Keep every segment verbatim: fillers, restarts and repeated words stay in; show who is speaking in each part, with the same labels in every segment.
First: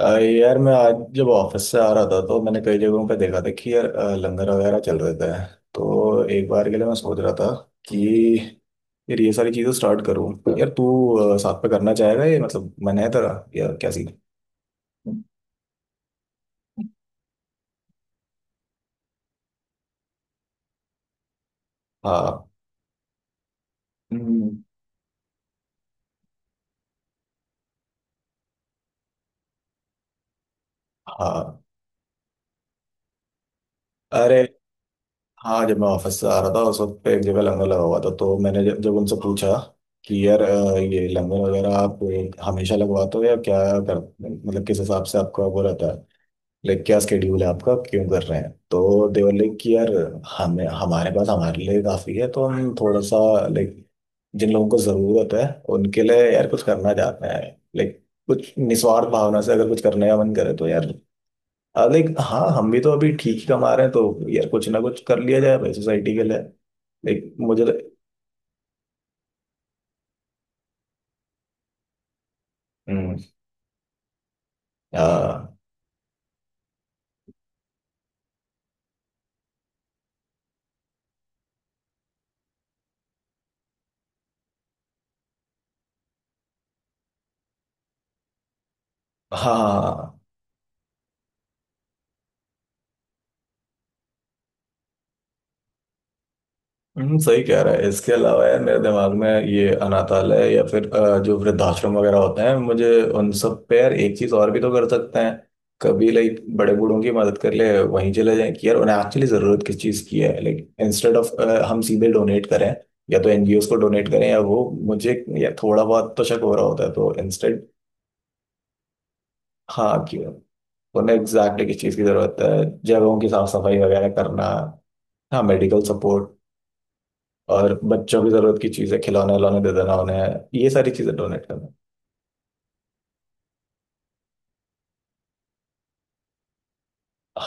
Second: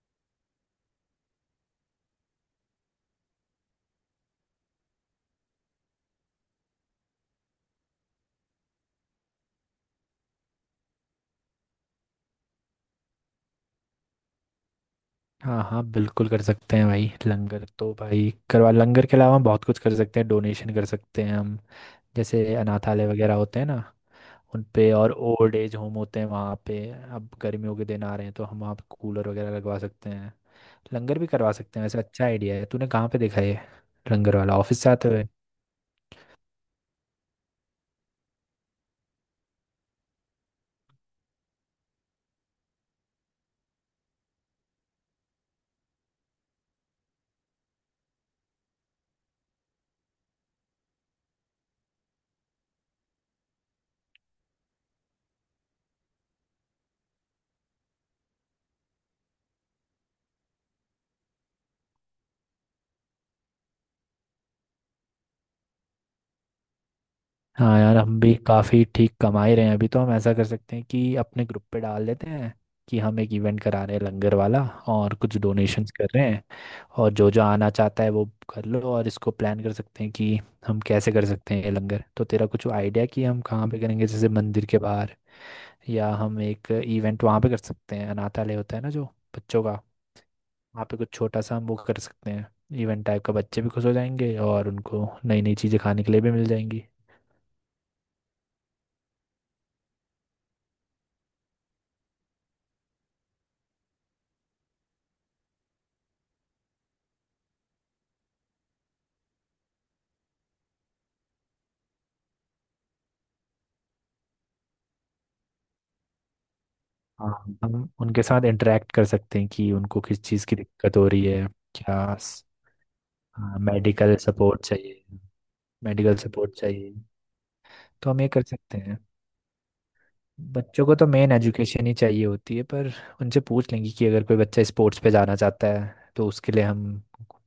Speaker 1: आ, यार मैं आज जब ऑफिस से आ रहा था तो मैंने कई जगहों पे देखा था कि यार आ, लंगर वगैरह चल रहे थे। तो एक बार के लिए मैं सोच रहा था कि यार ये सारी चीजें स्टार्ट करूँ। यार तू आ, साथ पे करना चाहेगा? ये मतलब मन है तेरा या क्या सीन?
Speaker 2: हाँ हाँ बिल्कुल कर सकते हैं भाई। लंगर तो भाई करवा, लंगर के अलावा हम बहुत कुछ कर सकते हैं, डोनेशन कर सकते हैं हम। जैसे
Speaker 1: हाँ।
Speaker 2: अनाथालय वगैरह होते हैं ना,
Speaker 1: हम्म।
Speaker 2: उन पे, और ओल्ड एज होम होते हैं वहाँ पे। अब गर्मियों के दिन आ रहे हैं तो हम वहाँ पे कूलर वगैरह लगवा सकते हैं, लंगर भी करवा
Speaker 1: हाँ।
Speaker 2: सकते हैं। वैसे अच्छा आइडिया है, तूने कहाँ पे देखा ये लंगर
Speaker 1: अरे
Speaker 2: वाला, ऑफिस से आते हुए?
Speaker 1: हाँ, जब मैं ऑफिस से आ रहा था उस वक्त पे एक जगह लंगर लगा हुआ था तो मैंने जब, जब उनसे पूछा कि यार अ, ये लंगर वगैरह आप हमेशा लगवाते हो या क्या कर मतलब किस हिसाब से आपका वो रहता है। लाइक क्या स्केड्यूल है आपका, क्यों कर रहे हैं? तो देवर लाइक कि यार हमें हमारे पास हमारे लिए काफ़ी है तो हम थोड़ा सा लाइक जिन लोगों को ज़रूरत है उनके लिए यार कुछ करना चाहते हैं। लाइक कुछ निस्वार्थ भावना से अगर कुछ करने का मन करे तो यार, लाइक हाँ, हम भी तो अभी ठीक ही कमा रहे हैं तो यार कुछ ना कुछ कर लिया जाए भाई सोसाइटी के लिए। लाइक मुझे
Speaker 2: हाँ
Speaker 1: तो-
Speaker 2: यार, हम भी काफ़ी ठीक कमा ही रहे हैं अभी, तो हम ऐसा कर सकते हैं कि अपने ग्रुप पे डाल देते हैं कि
Speaker 1: हम्म।
Speaker 2: हम एक इवेंट करा रहे हैं लंगर वाला,
Speaker 1: आ,
Speaker 2: और कुछ
Speaker 1: हाँ।
Speaker 2: डोनेशंस कर रहे हैं, और जो जो आना चाहता है वो कर लो। और इसको प्लान कर सकते हैं कि हम कैसे कर सकते हैं ये लंगर। तो तेरा कुछ आइडिया कि हम कहाँ पे करेंगे? जैसे मंदिर के बाहर, या हम एक इवेंट वहाँ पे कर सकते हैं, अनाथालय होता है ना जो
Speaker 1: हाँ।
Speaker 2: बच्चों का,
Speaker 1: हाँ।
Speaker 2: वहाँ पे कुछ छोटा सा हम वो कर सकते हैं, इवेंट टाइप का। बच्चे भी खुश हो जाएंगे और उनको नई नई चीज़ें खाने के लिए भी मिल जाएंगी।
Speaker 1: हम्म, सही कह रहा है। इसके अलावा यार मेरे दिमाग में ये अनाथालय या फिर अ, जो वृद्धाश्रम वगैरह होते हैं, मुझे उन सब पे यार एक चीज और भी तो कर सकते हैं। कभी लाइक बड़े बूढ़ों की मदद कर ले, वहीं चले जाएं कि यार उन्हें एक्चुअली जरूरत किस चीज की है। लाइक इंस्टेड ऑफ हम सीधे डोनेट करें, या तो एनजीओ को डोनेट करें या वो मुझे या थोड़ा बहुत तो शक हो रहा होता है तो
Speaker 2: हाँ,
Speaker 1: इंस्टेड
Speaker 2: हम उनके साथ इंटरेक्ट कर सकते हैं कि उनको
Speaker 1: हाँ कि
Speaker 2: किस चीज़ की दिक्कत हो
Speaker 1: उन्हें
Speaker 2: रही है।
Speaker 1: एग्जैक्टली किस चीज की
Speaker 2: क्या
Speaker 1: जरूरत
Speaker 2: स-
Speaker 1: है। जगहों की साफ
Speaker 2: हाँ,
Speaker 1: सफाई वगैरह
Speaker 2: मेडिकल
Speaker 1: करना।
Speaker 2: सपोर्ट चाहिए।
Speaker 1: हाँ, मेडिकल
Speaker 2: मेडिकल
Speaker 1: सपोर्ट।
Speaker 2: सपोर्ट चाहिए।
Speaker 1: और
Speaker 2: तो हम
Speaker 1: बच्चों
Speaker 2: ये
Speaker 1: की
Speaker 2: कर
Speaker 1: जरूरत की
Speaker 2: सकते
Speaker 1: चीजें
Speaker 2: हैं,
Speaker 1: खिलौने उलौने दे देना उन्हें। ये
Speaker 2: बच्चों
Speaker 1: सारी
Speaker 2: को तो
Speaker 1: चीजें
Speaker 2: मेन
Speaker 1: डोनेट करना।
Speaker 2: एजुकेशन ही चाहिए होती है, पर उनसे पूछ लेंगे कि अगर कोई बच्चा स्पोर्ट्स पे जाना चाहता है तो उसके लिए हम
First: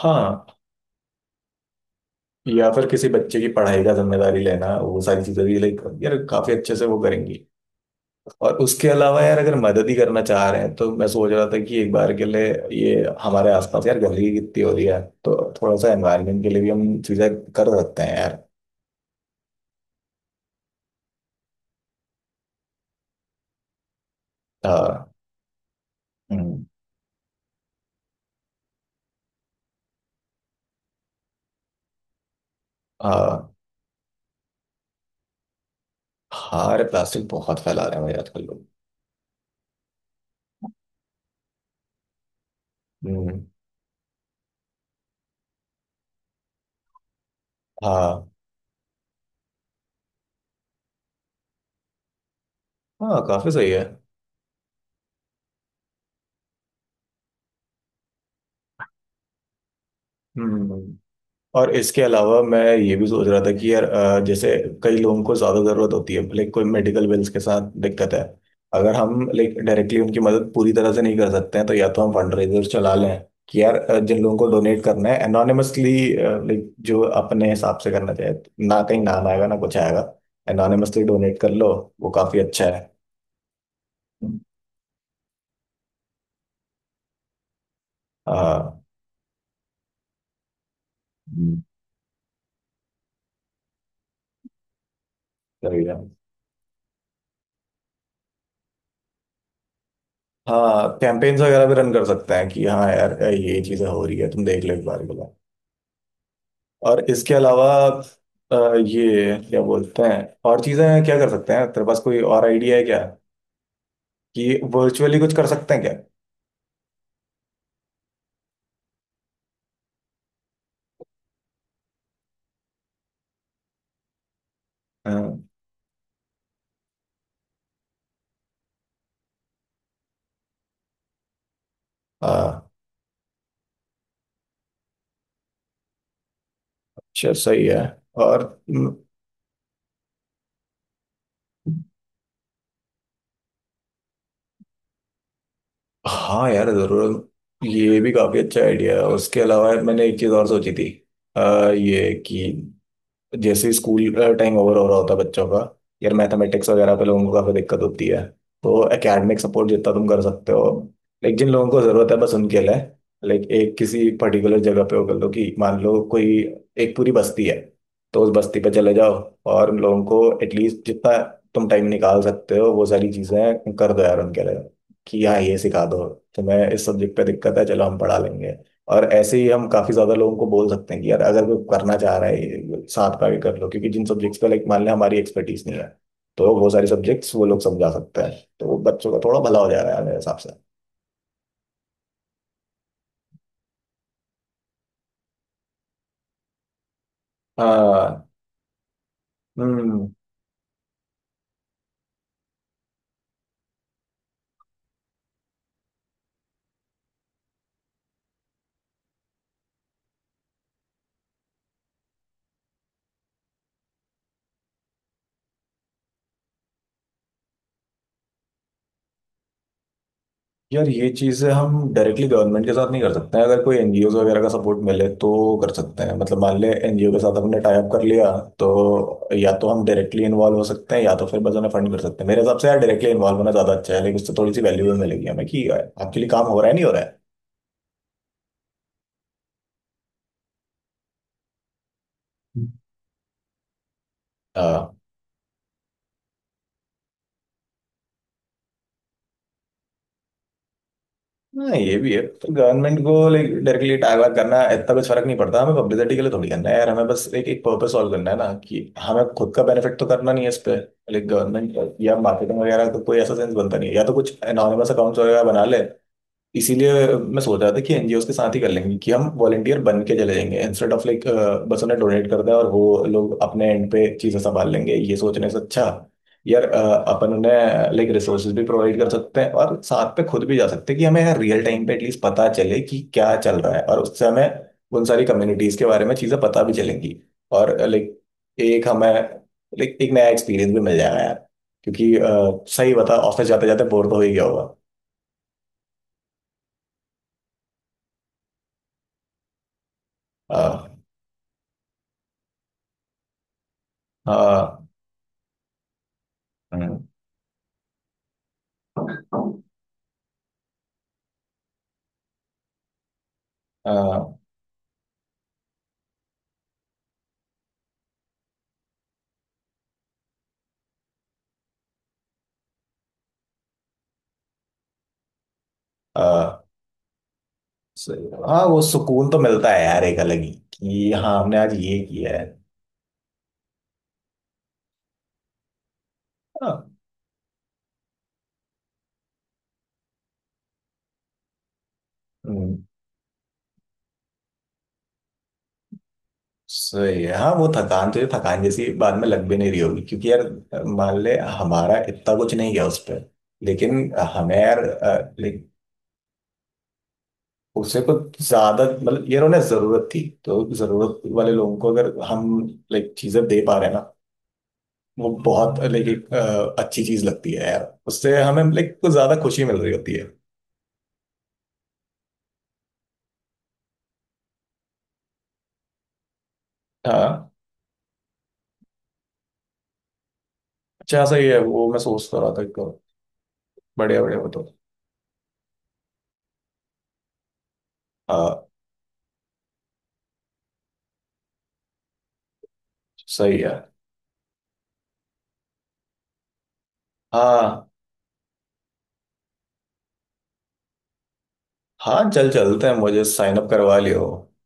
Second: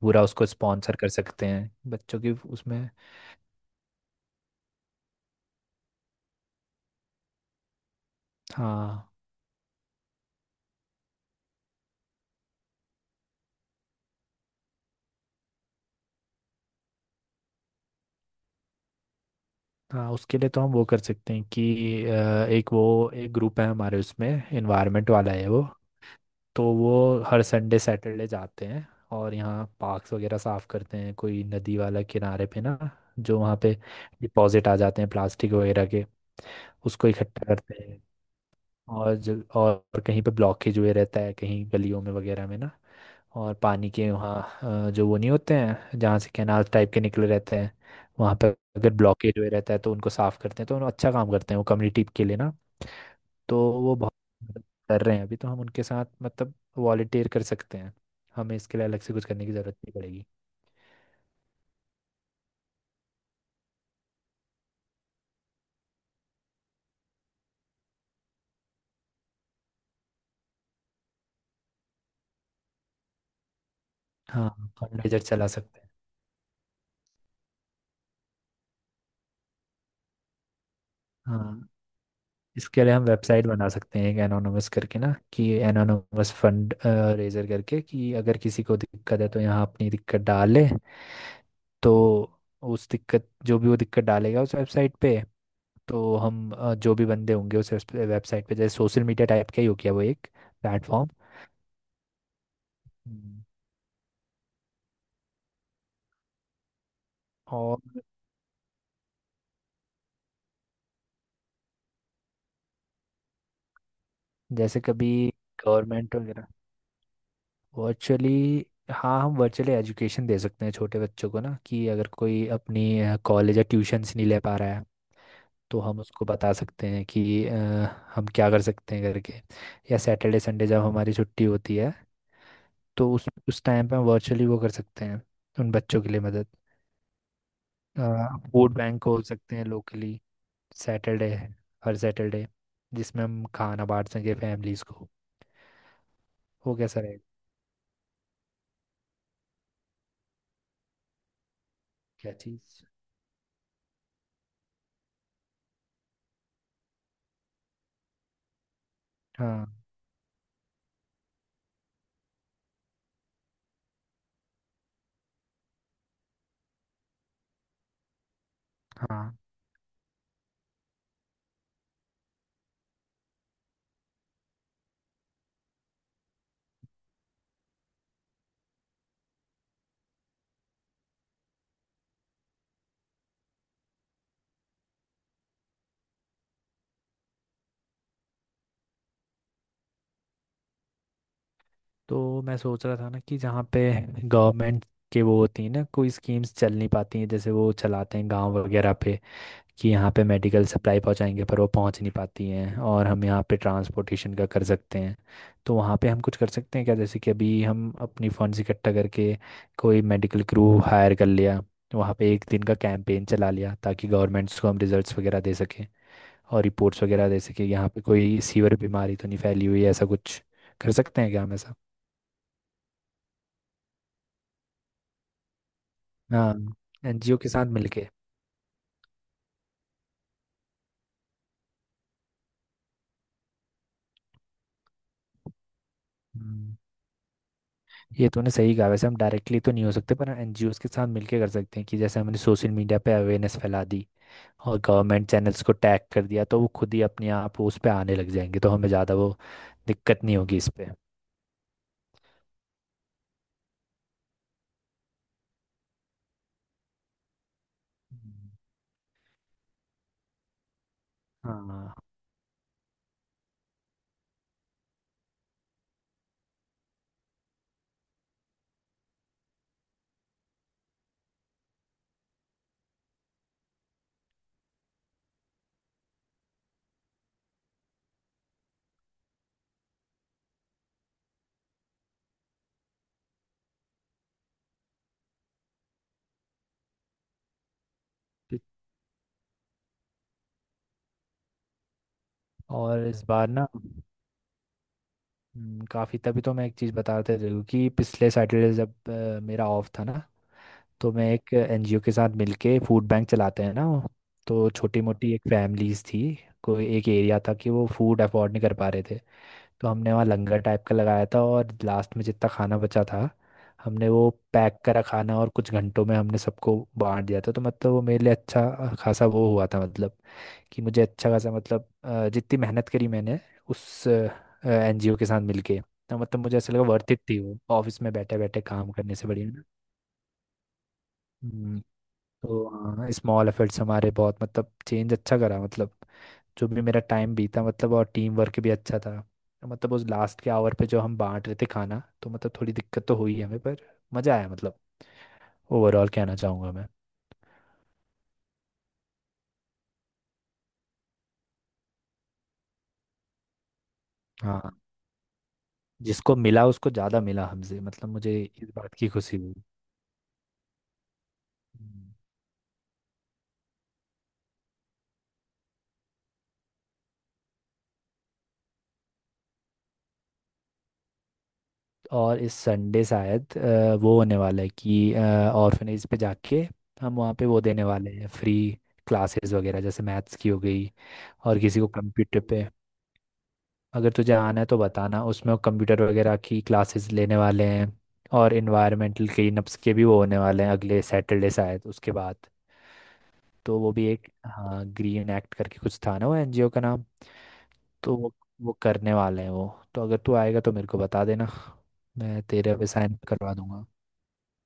Speaker 2: पूरा उसको स्पॉन्सर कर सकते हैं, बच्चों की
Speaker 1: या
Speaker 2: उसमें।
Speaker 1: फिर किसी बच्चे की पढ़ाई का जिम्मेदारी लेना, वो सारी चीजें भी लाइक यार काफी अच्छे से वो करेंगी। और उसके
Speaker 2: हाँ।
Speaker 1: अलावा यार अगर मदद ही करना चाह रहे हैं तो मैं सोच रहा था कि एक बार के लिए ये हमारे आसपास यार गंदगी कितनी हो रही है, तो थोड़ा सा एनवायरनमेंट के लिए भी हम चीजें कर सकते हैं यार।
Speaker 2: हाँ, उसके लिए तो हम वो कर सकते हैं कि अ, एक वो एक ग्रुप है हमारे उसमें, इन्वायरमेंट
Speaker 1: हाँ।
Speaker 2: वाला है वो। तो
Speaker 1: हम्म।
Speaker 2: वो हर संडे सैटरडे जाते हैं और यहाँ पार्क्स वगैरह साफ करते हैं। कोई नदी वाला किनारे पे ना, जो
Speaker 1: हाँ।
Speaker 2: वहाँ पे डिपॉजिट आ जाते हैं प्लास्टिक वगैरह के,
Speaker 1: हाँ, अरे
Speaker 2: उसको
Speaker 1: प्लास्टिक
Speaker 2: इकट्ठा
Speaker 1: बहुत
Speaker 2: करते
Speaker 1: फैला रहे
Speaker 2: हैं।
Speaker 1: हैं भाई आजकल लोग।
Speaker 2: और जो और कहीं पे ब्लॉकेज हुए रहता है, कहीं गलियों में वगैरह में ना,
Speaker 1: हम्म।
Speaker 2: और पानी के वहाँ अ, जो वो नहीं होते हैं जहाँ से कैनाल टाइप के निकले रहते हैं,
Speaker 1: हाँ।
Speaker 2: वहाँ पर अगर ब्लॉकेज हुए रहता है तो उनको साफ करते हैं। तो उन्होंने अच्छा काम करते हैं वो, कम्युनिटी के लिए ना।
Speaker 1: हाँ, काफी
Speaker 2: तो
Speaker 1: सही है।
Speaker 2: वो बहुत मदद कर रहे हैं अभी, तो हम उनके साथ मतलब वॉलेंटियर कर सकते हैं, हमें इसके लिए अलग से कुछ करने की ज़रूरत नहीं पड़ेगी।
Speaker 1: हम्म। और इसके अलावा मैं ये भी सोच रहा था कि यार अ, जैसे कई लोगों को ज़्यादा ज़रूरत होती है, लाइक कोई मेडिकल बिल्स के साथ दिक्कत है, अगर हम लाइक डायरेक्टली उनकी मदद पूरी तरह से नहीं कर सकते हैं तो या तो हम फंड रेजर चला लें कि यार अ, जिन लोगों को
Speaker 2: हाँ,
Speaker 1: डोनेट करना
Speaker 2: फंडरेजर
Speaker 1: है
Speaker 2: चला सकते हैं।
Speaker 1: एनोनिमसली, लाइक जो अपने हिसाब से करना चाहे। ना कहीं नाम आएगा ना कुछ आएगा, एनोनिमसली डोनेट कर
Speaker 2: हाँ,
Speaker 1: लो। वो काफ़ी अच्छा
Speaker 2: इसके
Speaker 1: है।
Speaker 2: लिए हम वेबसाइट बना सकते हैं, एक एनोनमस करके ना, कि एनोनमस फंड रेजर करके कि अगर किसी को
Speaker 1: हाँ।
Speaker 2: दिक्कत है तो यहाँ अपनी दिक्कत डाले।
Speaker 1: हम्म।
Speaker 2: तो उस दिक्कत, जो भी वो दिक्कत डालेगा उस वेबसाइट पे,
Speaker 1: सही है।
Speaker 2: तो हम अ, जो भी बंदे होंगे उस वेबसाइट पे, जैसे सोशल मीडिया टाइप का ही हो गया वो, एक
Speaker 1: हाँ,
Speaker 2: प्लेटफॉर्म।
Speaker 1: कैंपेन्स वगैरह भी रन कर सकते हैं कि हाँ यार
Speaker 2: हम्म।
Speaker 1: ये चीज़ें हो रही है तुम देख लो एक बार के लिए। और इसके अलावा
Speaker 2: और
Speaker 1: अ, ये क्या बोलते हैं, और चीजें क्या कर सकते हैं? तेरे पास कोई और आइडिया है क्या कि
Speaker 2: जैसे कभी
Speaker 1: वर्चुअली कुछ कर सकते हैं क्या?
Speaker 2: गवर्नमेंट वगैरह वर्चुअली, हाँ हम वर्चुअली एजुकेशन दे सकते हैं छोटे बच्चों को ना, कि अगर कोई अपनी कॉलेज या ट्यूशन्स नहीं ले पा रहा है
Speaker 1: हाँ।
Speaker 2: तो हम उसको बता सकते हैं कि अ, हम क्या कर सकते हैं करके। या सैटरडे संडे जब हमारी छुट्टी होती है
Speaker 1: हाँ।
Speaker 2: तो उस उस टाइम पे हम वर्चुअली वो कर सकते हैं, उन बच्चों के लिए मदद।
Speaker 1: अच्छा, सही है। और
Speaker 2: फूड
Speaker 1: म,
Speaker 2: बैंक खोल सकते हैं लोकली, सैटरडे है, हर सैटरडे, जिसमें हम खाना बांट सकें फैमिलीज को।
Speaker 1: हाँ यार,
Speaker 2: वो कैसा रहेगा?
Speaker 1: जरूर ये भी काफी अच्छा आइडिया है। उसके अलावा मैंने एक चीज और सोची थी अ, ये
Speaker 2: क्या चीज़?
Speaker 1: कि जैसे स्कूल टाइम ओवर हो रहा होता है बच्चों का, यार मैथमेटिक्स वगैरह पे लोगों को काफी दिक्कत होती है, तो एकेडमिक
Speaker 2: हाँ
Speaker 1: सपोर्ट जितना तुम कर सकते हो लाइक जिन लोगों को जरूरत है बस उनके लिए। लाइक एक किसी पर्टिकुलर जगह पे वो कर लो कि मान लो कोई एक पूरी बस्ती है तो उस बस्ती पे चले जाओ
Speaker 2: हाँ,
Speaker 1: और उन लोगों को एटलीस्ट जितना तुम टाइम निकाल सकते हो वो सारी चीजें कर दो यार उनके लिए। कि हाँ ये सिखा दो, तुम्हें इस सब्जेक्ट पे दिक्कत है चलो हम पढ़ा लेंगे। और ऐसे ही हम काफी ज्यादा लोगों को बोल सकते हैं कि यार अगर कोई करना चाह रहा है ये साथ का भी कर लो क्योंकि जिन सब्जेक्ट्स पे लाइक मान लें हमारी एक्सपर्टीज नहीं है तो वो सारे सब्जेक्ट्स वो लोग समझा सकते हैं तो बच्चों का थोड़ा भला हो जा रहा है मेरे हिसाब से।
Speaker 2: तो मैं सोच रहा था ना कि जहाँ पे गवर्नमेंट के वो होती है ना, कोई स्कीम्स चल नहीं पाती हैं जैसे वो चलाते
Speaker 1: हाँ।
Speaker 2: हैं गांव वगैरह पे, कि
Speaker 1: हम्म।
Speaker 2: यहाँ पे मेडिकल सप्लाई पहुँचाएंगे पर वो पहुँच नहीं पाती हैं, और हम यहाँ पे ट्रांसपोर्टेशन का कर सकते हैं। तो वहाँ पे हम कुछ कर सकते हैं क्या, जैसे कि अभी हम अपनी फंड्स इकट्ठा करके कोई मेडिकल क्रू हायर कर लिया, वहाँ पे एक दिन का कैंपेन चला लिया, ताकि गवर्नमेंट्स को हम रिजल्ट्स वगैरह दे सकें और रिपोर्ट्स वगैरह दे सकें, यहाँ पे कोई सीवर बीमारी तो नहीं फैली हुई है। ऐसा कुछ
Speaker 1: यार
Speaker 2: कर
Speaker 1: ये
Speaker 2: सकते हैं क्या
Speaker 1: चीज़ें
Speaker 2: हम
Speaker 1: हम
Speaker 2: ऐसा?
Speaker 1: डायरेक्टली गवर्नमेंट के साथ नहीं कर सकते हैं, अगर कोई एनजीओ वगैरह का सपोर्ट मिले तो कर सकते हैं। मतलब
Speaker 2: हाँ,
Speaker 1: मान ले एनजीओ के
Speaker 2: एनजीओ
Speaker 1: साथ
Speaker 2: के
Speaker 1: हमने
Speaker 2: साथ
Speaker 1: टाई अप कर
Speaker 2: मिलके।
Speaker 1: लिया, तो या तो हम डायरेक्टली इन्वॉल्व हो सकते हैं या तो फिर बस उन्हें फंड कर सकते हैं। मेरे हिसाब से यार डायरेक्टली इन्वॉल्व होना ज़्यादा अच्छा है, लेकिन उससे थोड़ी सी वैल्यू भी मिलेगी हमें कि आपके लिए काम हो रहा है
Speaker 2: हम्म,
Speaker 1: नहीं हो रहा
Speaker 2: ये तूने सही कहा। वैसे हम डायरेक्टली तो नहीं हो सकते, पर एनजीओस के साथ मिलके कर सकते हैं, कि जैसे हमने सोशल मीडिया पे अवेयरनेस फैला दी और
Speaker 1: है।
Speaker 2: गवर्नमेंट चैनल्स को टैग कर दिया तो वो खुद ही अपने आप उस पे आने लग जाएंगे, तो हमें ज़्यादा वो दिक्कत नहीं होगी इस पे।
Speaker 1: हाँ ये भी है। तो गवर्नमेंट को लाइक डायरेक्टली अटैक वैक करना इतना कुछ फर्क नहीं पड़ता, हमें पब्लिसिटी के लिए थोड़ी करना है यार, हमें बस एक एक पर्पस सॉल्व करना है
Speaker 2: हम्म।
Speaker 1: ना कि हमें खुद का बेनिफिट तो करना नहीं है इस पे। लाइक
Speaker 2: हाँ।
Speaker 1: गवर्नमेंट या मार्केटिंग वगैरह तो कोई ऐसा सेंस बनता नहीं है, या तो कुछ एनोनिमस अकाउंट्स वगैरह बना ले। इसीलिए मैं सोच रहा था कि एनजीओ के साथ ही कर लेंगे कि हम वॉलंटियर बन के चले जाएंगे, इंस्टेड ऑफ लाइक बस उन्हें डोनेट कर दें और वो लोग अपने एंड पे चीजें संभाल लेंगे ये सोचने से अच्छा यार अ, अपन उन्हें लाइक रिसोर्सेज भी प्रोवाइड कर सकते हैं और साथ पे खुद भी जा सकते हैं कि हमें यार रियल टाइम पे एटलीस्ट पता चले कि क्या चल रहा है, और उससे हमें उन सारी कम्युनिटीज के बारे में चीजें पता भी चलेंगी और लाइक
Speaker 2: पि-
Speaker 1: एक हमें लाइक एक नया एक्सपीरियंस भी मिल जाएगा यार, क्योंकि अ, सही
Speaker 2: और
Speaker 1: बता
Speaker 2: इस
Speaker 1: ऑफिस
Speaker 2: बार
Speaker 1: जाते
Speaker 2: ना
Speaker 1: जाते बोर तो हो ही गया होगा।
Speaker 2: काफ़ी, तभी तो मैं एक चीज़ बताते रही हूँ कि पिछले सैटरडे जब अ, मेरा ऑफ था ना,
Speaker 1: अ,
Speaker 2: तो मैं एक एनजीओ के साथ मिलके फूड बैंक चलाते हैं ना वो, तो
Speaker 1: हाँ।
Speaker 2: छोटी मोटी एक फैमिलीज थी कोई
Speaker 1: हम्म।
Speaker 2: एक एरिया था कि वो फूड अफोर्ड नहीं कर पा रहे थे।
Speaker 1: हाँ।
Speaker 2: तो हमने वहाँ लंगर टाइप का लगाया था, और लास्ट में जितना खाना बचा था हमने वो
Speaker 1: हाँ,
Speaker 2: पैक करा खाना, और कुछ घंटों में हमने सबको बांट दिया था। तो मतलब वो मेरे लिए अच्छा खासा वो हुआ था, मतलब कि मुझे अच्छा खासा, मतलब अ, जितनी मेहनत करी मैंने उस एनजीओ के साथ मिलके, तो मतलब मुझे ऐसा लगा वर्थ इट थी वो, ऑफिस में
Speaker 1: सही।
Speaker 2: बैठे बैठे
Speaker 1: हाँ वो
Speaker 2: काम करने
Speaker 1: सुकून
Speaker 2: से
Speaker 1: तो
Speaker 2: बढ़िया
Speaker 1: मिलता है यार एक अलग ही कि हाँ हमने आज
Speaker 2: ना।
Speaker 1: ये किया है।
Speaker 2: तो हाँ, स्मॉल एफर्ट्स हमारे बहुत मतलब चेंज अच्छा करा, मतलब जो भी
Speaker 1: हाँ।
Speaker 2: मेरा टाइम बीता, मतलब और टीम वर्क भी अच्छा था। मतलब उस लास्ट के आवर पे जो हम बांट रहे थे खाना, तो मतलब थोड़ी
Speaker 1: हम्म।
Speaker 2: दिक्कत तो हुई हमें पर मज़ा आया, मतलब ओवरऑल कहना चाहूँगा मैं।
Speaker 1: सही है हाँ, वो थकान तो ये थकान जैसी बाद में लग भी नहीं रही होगी क्योंकि यार मान ले हमारा इतना कुछ नहीं गया उस पर। लेकिन हमें
Speaker 2: हाँ,
Speaker 1: यार अ, ले-
Speaker 2: जिसको मिला उसको ज़्यादा मिला हमसे,
Speaker 1: उसे
Speaker 2: मतलब
Speaker 1: कुछ
Speaker 2: मुझे इस
Speaker 1: ज्यादा
Speaker 2: बात की
Speaker 1: मतलब
Speaker 2: खुशी
Speaker 1: यार
Speaker 2: हुई।
Speaker 1: उन्हें जरूरत थी तो जरूरत वाले लोगों को
Speaker 2: हम्म।
Speaker 1: अगर हम लाइक चीजें दे पा रहे हैं ना वो बहुत लाइक एक अ, अच्छी चीज लगती है यार, उससे हमें लाइक कुछ ज्यादा खुशी मिल रही होती है।
Speaker 2: और इस संडे शायद अ, वो होने वाला है कि ऑर्फनेज पे जाके हम वहाँ पे
Speaker 1: हाँ।
Speaker 2: वो देने वाले हैं, फ्री क्लासेस वगैरह, जैसे मैथ्स की हो गई,
Speaker 1: अच्छा सही है,
Speaker 2: और किसी को
Speaker 1: वो मैं सोचता
Speaker 2: कंप्यूटर
Speaker 1: रहा था
Speaker 2: पे
Speaker 1: क्यों।
Speaker 2: अगर
Speaker 1: बढ़िया
Speaker 2: तुझे
Speaker 1: बढ़िया।
Speaker 2: आना
Speaker 1: बताओ।
Speaker 2: है तो बताना, उसमें वो कंप्यूटर वगैरह की क्लासेस लेने वाले हैं। और
Speaker 1: हाँ।
Speaker 2: इन्वायरमेंटल क्लीनअप्स के भी वो होने वाले हैं अगले सैटरडे शायद उसके बाद,
Speaker 1: सही है।
Speaker 2: तो वो भी एक, हाँ ग्रीन एक्ट करके कुछ था ना वो एनजीओ का नाम,
Speaker 1: हाँ।
Speaker 2: तो वो वो करने वाले हैं वो। तो अगर तू आएगा तो मेरे को बता देना,
Speaker 1: हाँ
Speaker 2: मैं
Speaker 1: चल
Speaker 2: तेरे
Speaker 1: चलते
Speaker 2: पे
Speaker 1: हैं,
Speaker 2: साइन
Speaker 1: मुझे
Speaker 2: करवा
Speaker 1: साइन अप
Speaker 2: दूंगा।
Speaker 1: करवा लियो।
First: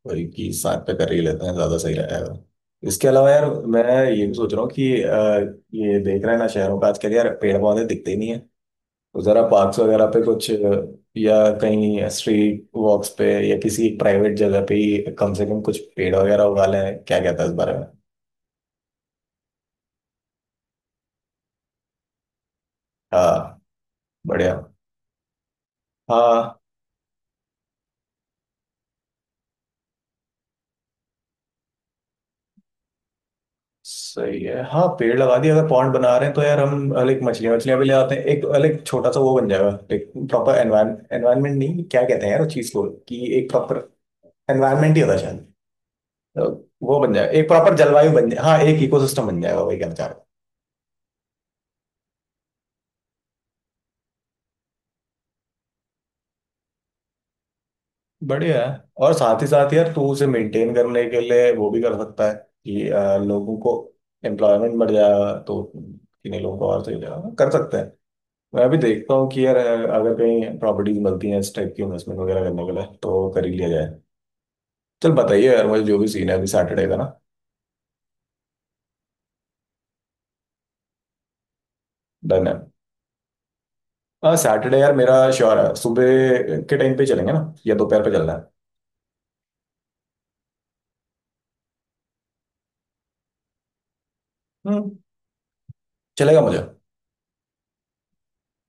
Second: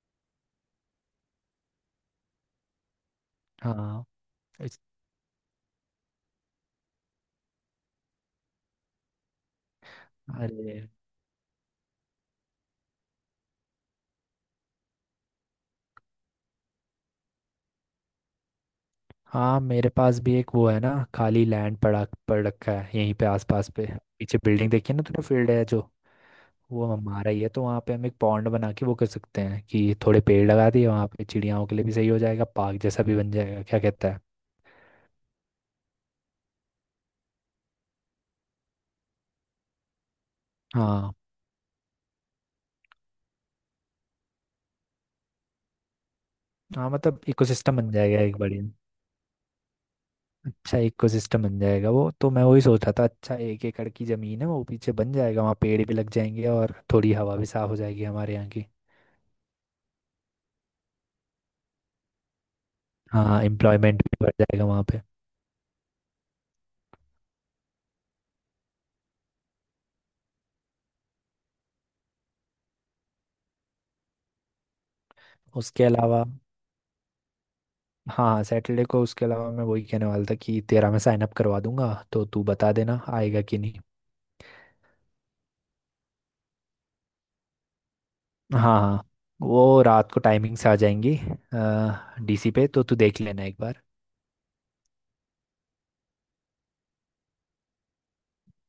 Speaker 1: वही कि साथ पे कर ही लेते हैं ज्यादा सही रहेगा। इसके अलावा यार मैं
Speaker 2: हाँ।
Speaker 1: ये भी सोच रहा हूँ
Speaker 2: इस-
Speaker 1: कि अ, ये देख रहे हैं ना शहरों का, आजकल यार पेड़ पौधे दिखते ही नहीं है, तो जरा पार्क्स वगैरह पे कुछ अ,
Speaker 2: अरे
Speaker 1: या कहीं स्ट्रीट वॉक्स पे या किसी प्राइवेट जगह पे ही कम से कम कुछ पेड़ वगैरह उगा लें। क्या कहता है इस बारे में?
Speaker 2: हाँ, मेरे पास भी एक वो है ना, खाली लैंड पड़ा पड़ रखा है यहीं पे
Speaker 1: हाँ।
Speaker 2: आसपास पे, पीछे
Speaker 1: बढ़िया।
Speaker 2: बिल्डिंग देखी है ना तूने, फील्ड है जो,
Speaker 1: हाँ।
Speaker 2: वो हमारा ही है। तो वहाँ पे हम एक पॉन्ड बना के वो कर सकते हैं कि थोड़े पेड़ लगा दिए, वहाँ पे चिड़ियाओं के लिए भी सही हो जाएगा, पार्क जैसा भी बन जाएगा। क्या कहता है?
Speaker 1: सही है हाँ, पेड़ लगा दिया, अगर पॉन्ड बना रहे हैं तो यार हम लाइक मछलियाँ मछलियाँ भी ले आते हैं, एक लाइक छोटा सा वो बन जाएगा, लाइक प्रॉपर
Speaker 2: हाँ,
Speaker 1: एनवायरमेंट, नहीं क्या कहते हैं यार उस चीज को, कि एक प्रॉपर एनवायरमेंट ही होता है शायद। तो
Speaker 2: हाँ
Speaker 1: वो बन
Speaker 2: मतलब
Speaker 1: जाएगा, एक प्रॉपर
Speaker 2: इकोसिस्टम बन
Speaker 1: जलवायु
Speaker 2: जाएगा
Speaker 1: बन
Speaker 2: एक
Speaker 1: जाए, हाँ
Speaker 2: बढ़िया।
Speaker 1: एक इकोसिस्टम बन जाएगा, वही कहना चाह रहा हूँ।
Speaker 2: अच्छा इकोसिस्टम बन जाएगा वो, तो मैं वही सोच रहा था। अच्छा एक एकड़ की जमीन है वो पीछे, बन जाएगा, वहाँ पेड़ भी लग जाएंगे और थोड़ी हवा भी साफ हो जाएगी हमारे यहाँ
Speaker 1: बढ़िया
Speaker 2: की।
Speaker 1: है। और साथ ही साथ यार तू उसे मेंटेन करने के लिए वो भी कर सकता है कि अ,
Speaker 2: हाँ,
Speaker 1: लोगों को
Speaker 2: एम्प्लॉयमेंट भी बढ़ जाएगा
Speaker 1: एम्प्लॉयमेंट
Speaker 2: वहाँ
Speaker 1: बढ़
Speaker 2: पे।
Speaker 1: जाएगा, तो किन्हीं लोगों को और सही हो जाएगा, कर सकते हैं। मैं अभी देखता हूँ कि यार अगर कहीं प्रॉपर्टीज मिलती हैं इस टाइप की इन्वेस्टमेंट वगैरह करने के लिए तो कर ही लिया जाए। चल बताइए यार मुझे
Speaker 2: उसके
Speaker 1: जो भी
Speaker 2: अलावा,
Speaker 1: सीन है अभी सैटरडे का ना।
Speaker 2: हाँ सैटरडे को, उसके अलावा मैं वही कहने वाला था कि तेरा मैं साइन अप करवा दूंगा, तो तू
Speaker 1: डन है।
Speaker 2: बता देना आएगा कि नहीं।
Speaker 1: हाँ सैटरडे यार मेरा श्योर है, सुबह के टाइम पे चलेंगे ना या दोपहर पे चलना है?
Speaker 2: हाँ हाँ, वो रात को टाइमिंग से आ जाएंगी, डी सी पे तो तू देख लेना एक बार।
Speaker 1: हम्म। चलेगा मुझे।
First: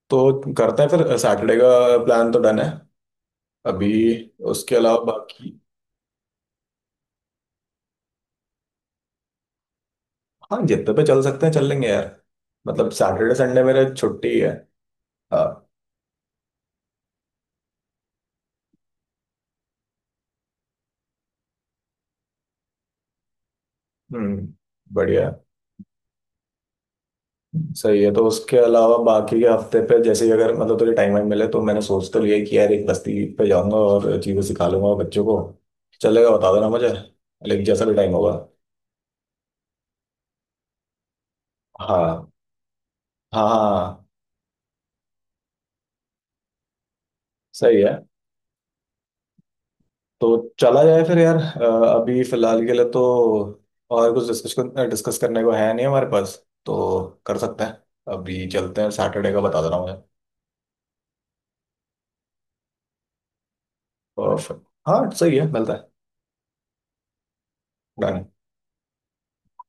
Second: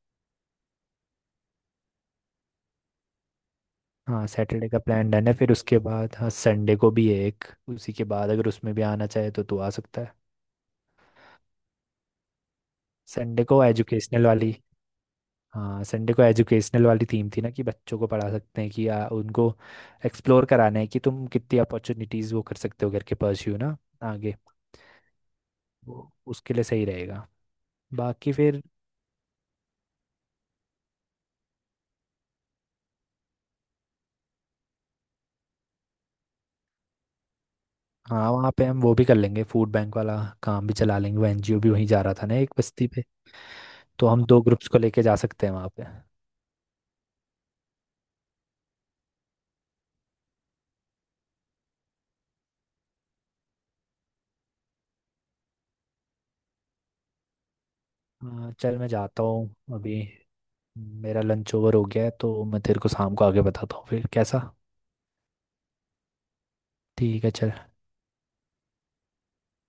Speaker 1: तो करते हैं फिर सैटरडे का, प्लान तो डन है अभी।
Speaker 2: हाँ सैटरडे
Speaker 1: उसके
Speaker 2: का
Speaker 1: अलावा
Speaker 2: प्लान डन है,
Speaker 1: बाकी
Speaker 2: फिर उसके बाद हाँ संडे को भी है एक, उसी के बाद अगर उसमें भी आना चाहे तो तू आ सकता है।
Speaker 1: हाँ जितने पे चल सकते हैं चल लेंगे यार, मतलब सैटरडे
Speaker 2: संडे
Speaker 1: संडे
Speaker 2: को
Speaker 1: मेरे
Speaker 2: एजुकेशनल
Speaker 1: छुट्टी है।
Speaker 2: वाली,
Speaker 1: हाँ।
Speaker 2: हाँ संडे को एजुकेशनल वाली थीम थी ना, कि बच्चों को पढ़ा सकते हैं, कि आ, उनको एक्सप्लोर कराना है कि तुम कितनी अपॉर्चुनिटीज़ वो कर सकते हो घर के, परस्यू ना आगे,
Speaker 1: हम्म। बढ़िया।
Speaker 2: वो उसके लिए सही रहेगा।
Speaker 1: सही है, तो
Speaker 2: बाकी
Speaker 1: उसके
Speaker 2: फिर,
Speaker 1: अलावा बाकी के हफ्ते पे जैसे ही अगर मतलब तुझे टाइम वाइम मिले तो मैंने सोच तो लिया है कि यार एक बस्ती पे जाऊंगा और चीजें सिखा लूंगा बच्चों को। चलेगा, बता देना मुझे, लेकिन जैसा भी टाइम
Speaker 2: हाँ
Speaker 1: होगा।
Speaker 2: वहाँ पे हम वो भी कर लेंगे, फूड बैंक वाला काम भी चला लेंगे, वो एनजीओ भी वहीं जा रहा था
Speaker 1: हाँ।
Speaker 2: ना एक बस्ती पे,
Speaker 1: हाँ। हाँ।
Speaker 2: तो हम दो ग्रुप्स को लेके जा सकते हैं वहाँ पे।
Speaker 1: सही है। तो चला जाए फिर यार, अ, अभी फिलहाल के लिए तो और कुछ डिस्कस डिस्कस करने को है नहीं हमारे पास, तो कर सकते हैं। अभी
Speaker 2: हाँ चल,
Speaker 1: चलते
Speaker 2: मैं
Speaker 1: हैं,
Speaker 2: जाता
Speaker 1: सैटरडे का
Speaker 2: हूँ
Speaker 1: बता दे रहा हूँ मुझे।
Speaker 2: अभी, मेरा लंच ओवर हो गया है, तो मैं तेरे को शाम को आगे बताता हूँ, फिर कैसा?
Speaker 1: परफेक्ट। हाँ सही है, मिलता है।
Speaker 2: ठीक है चल।
Speaker 1: Done।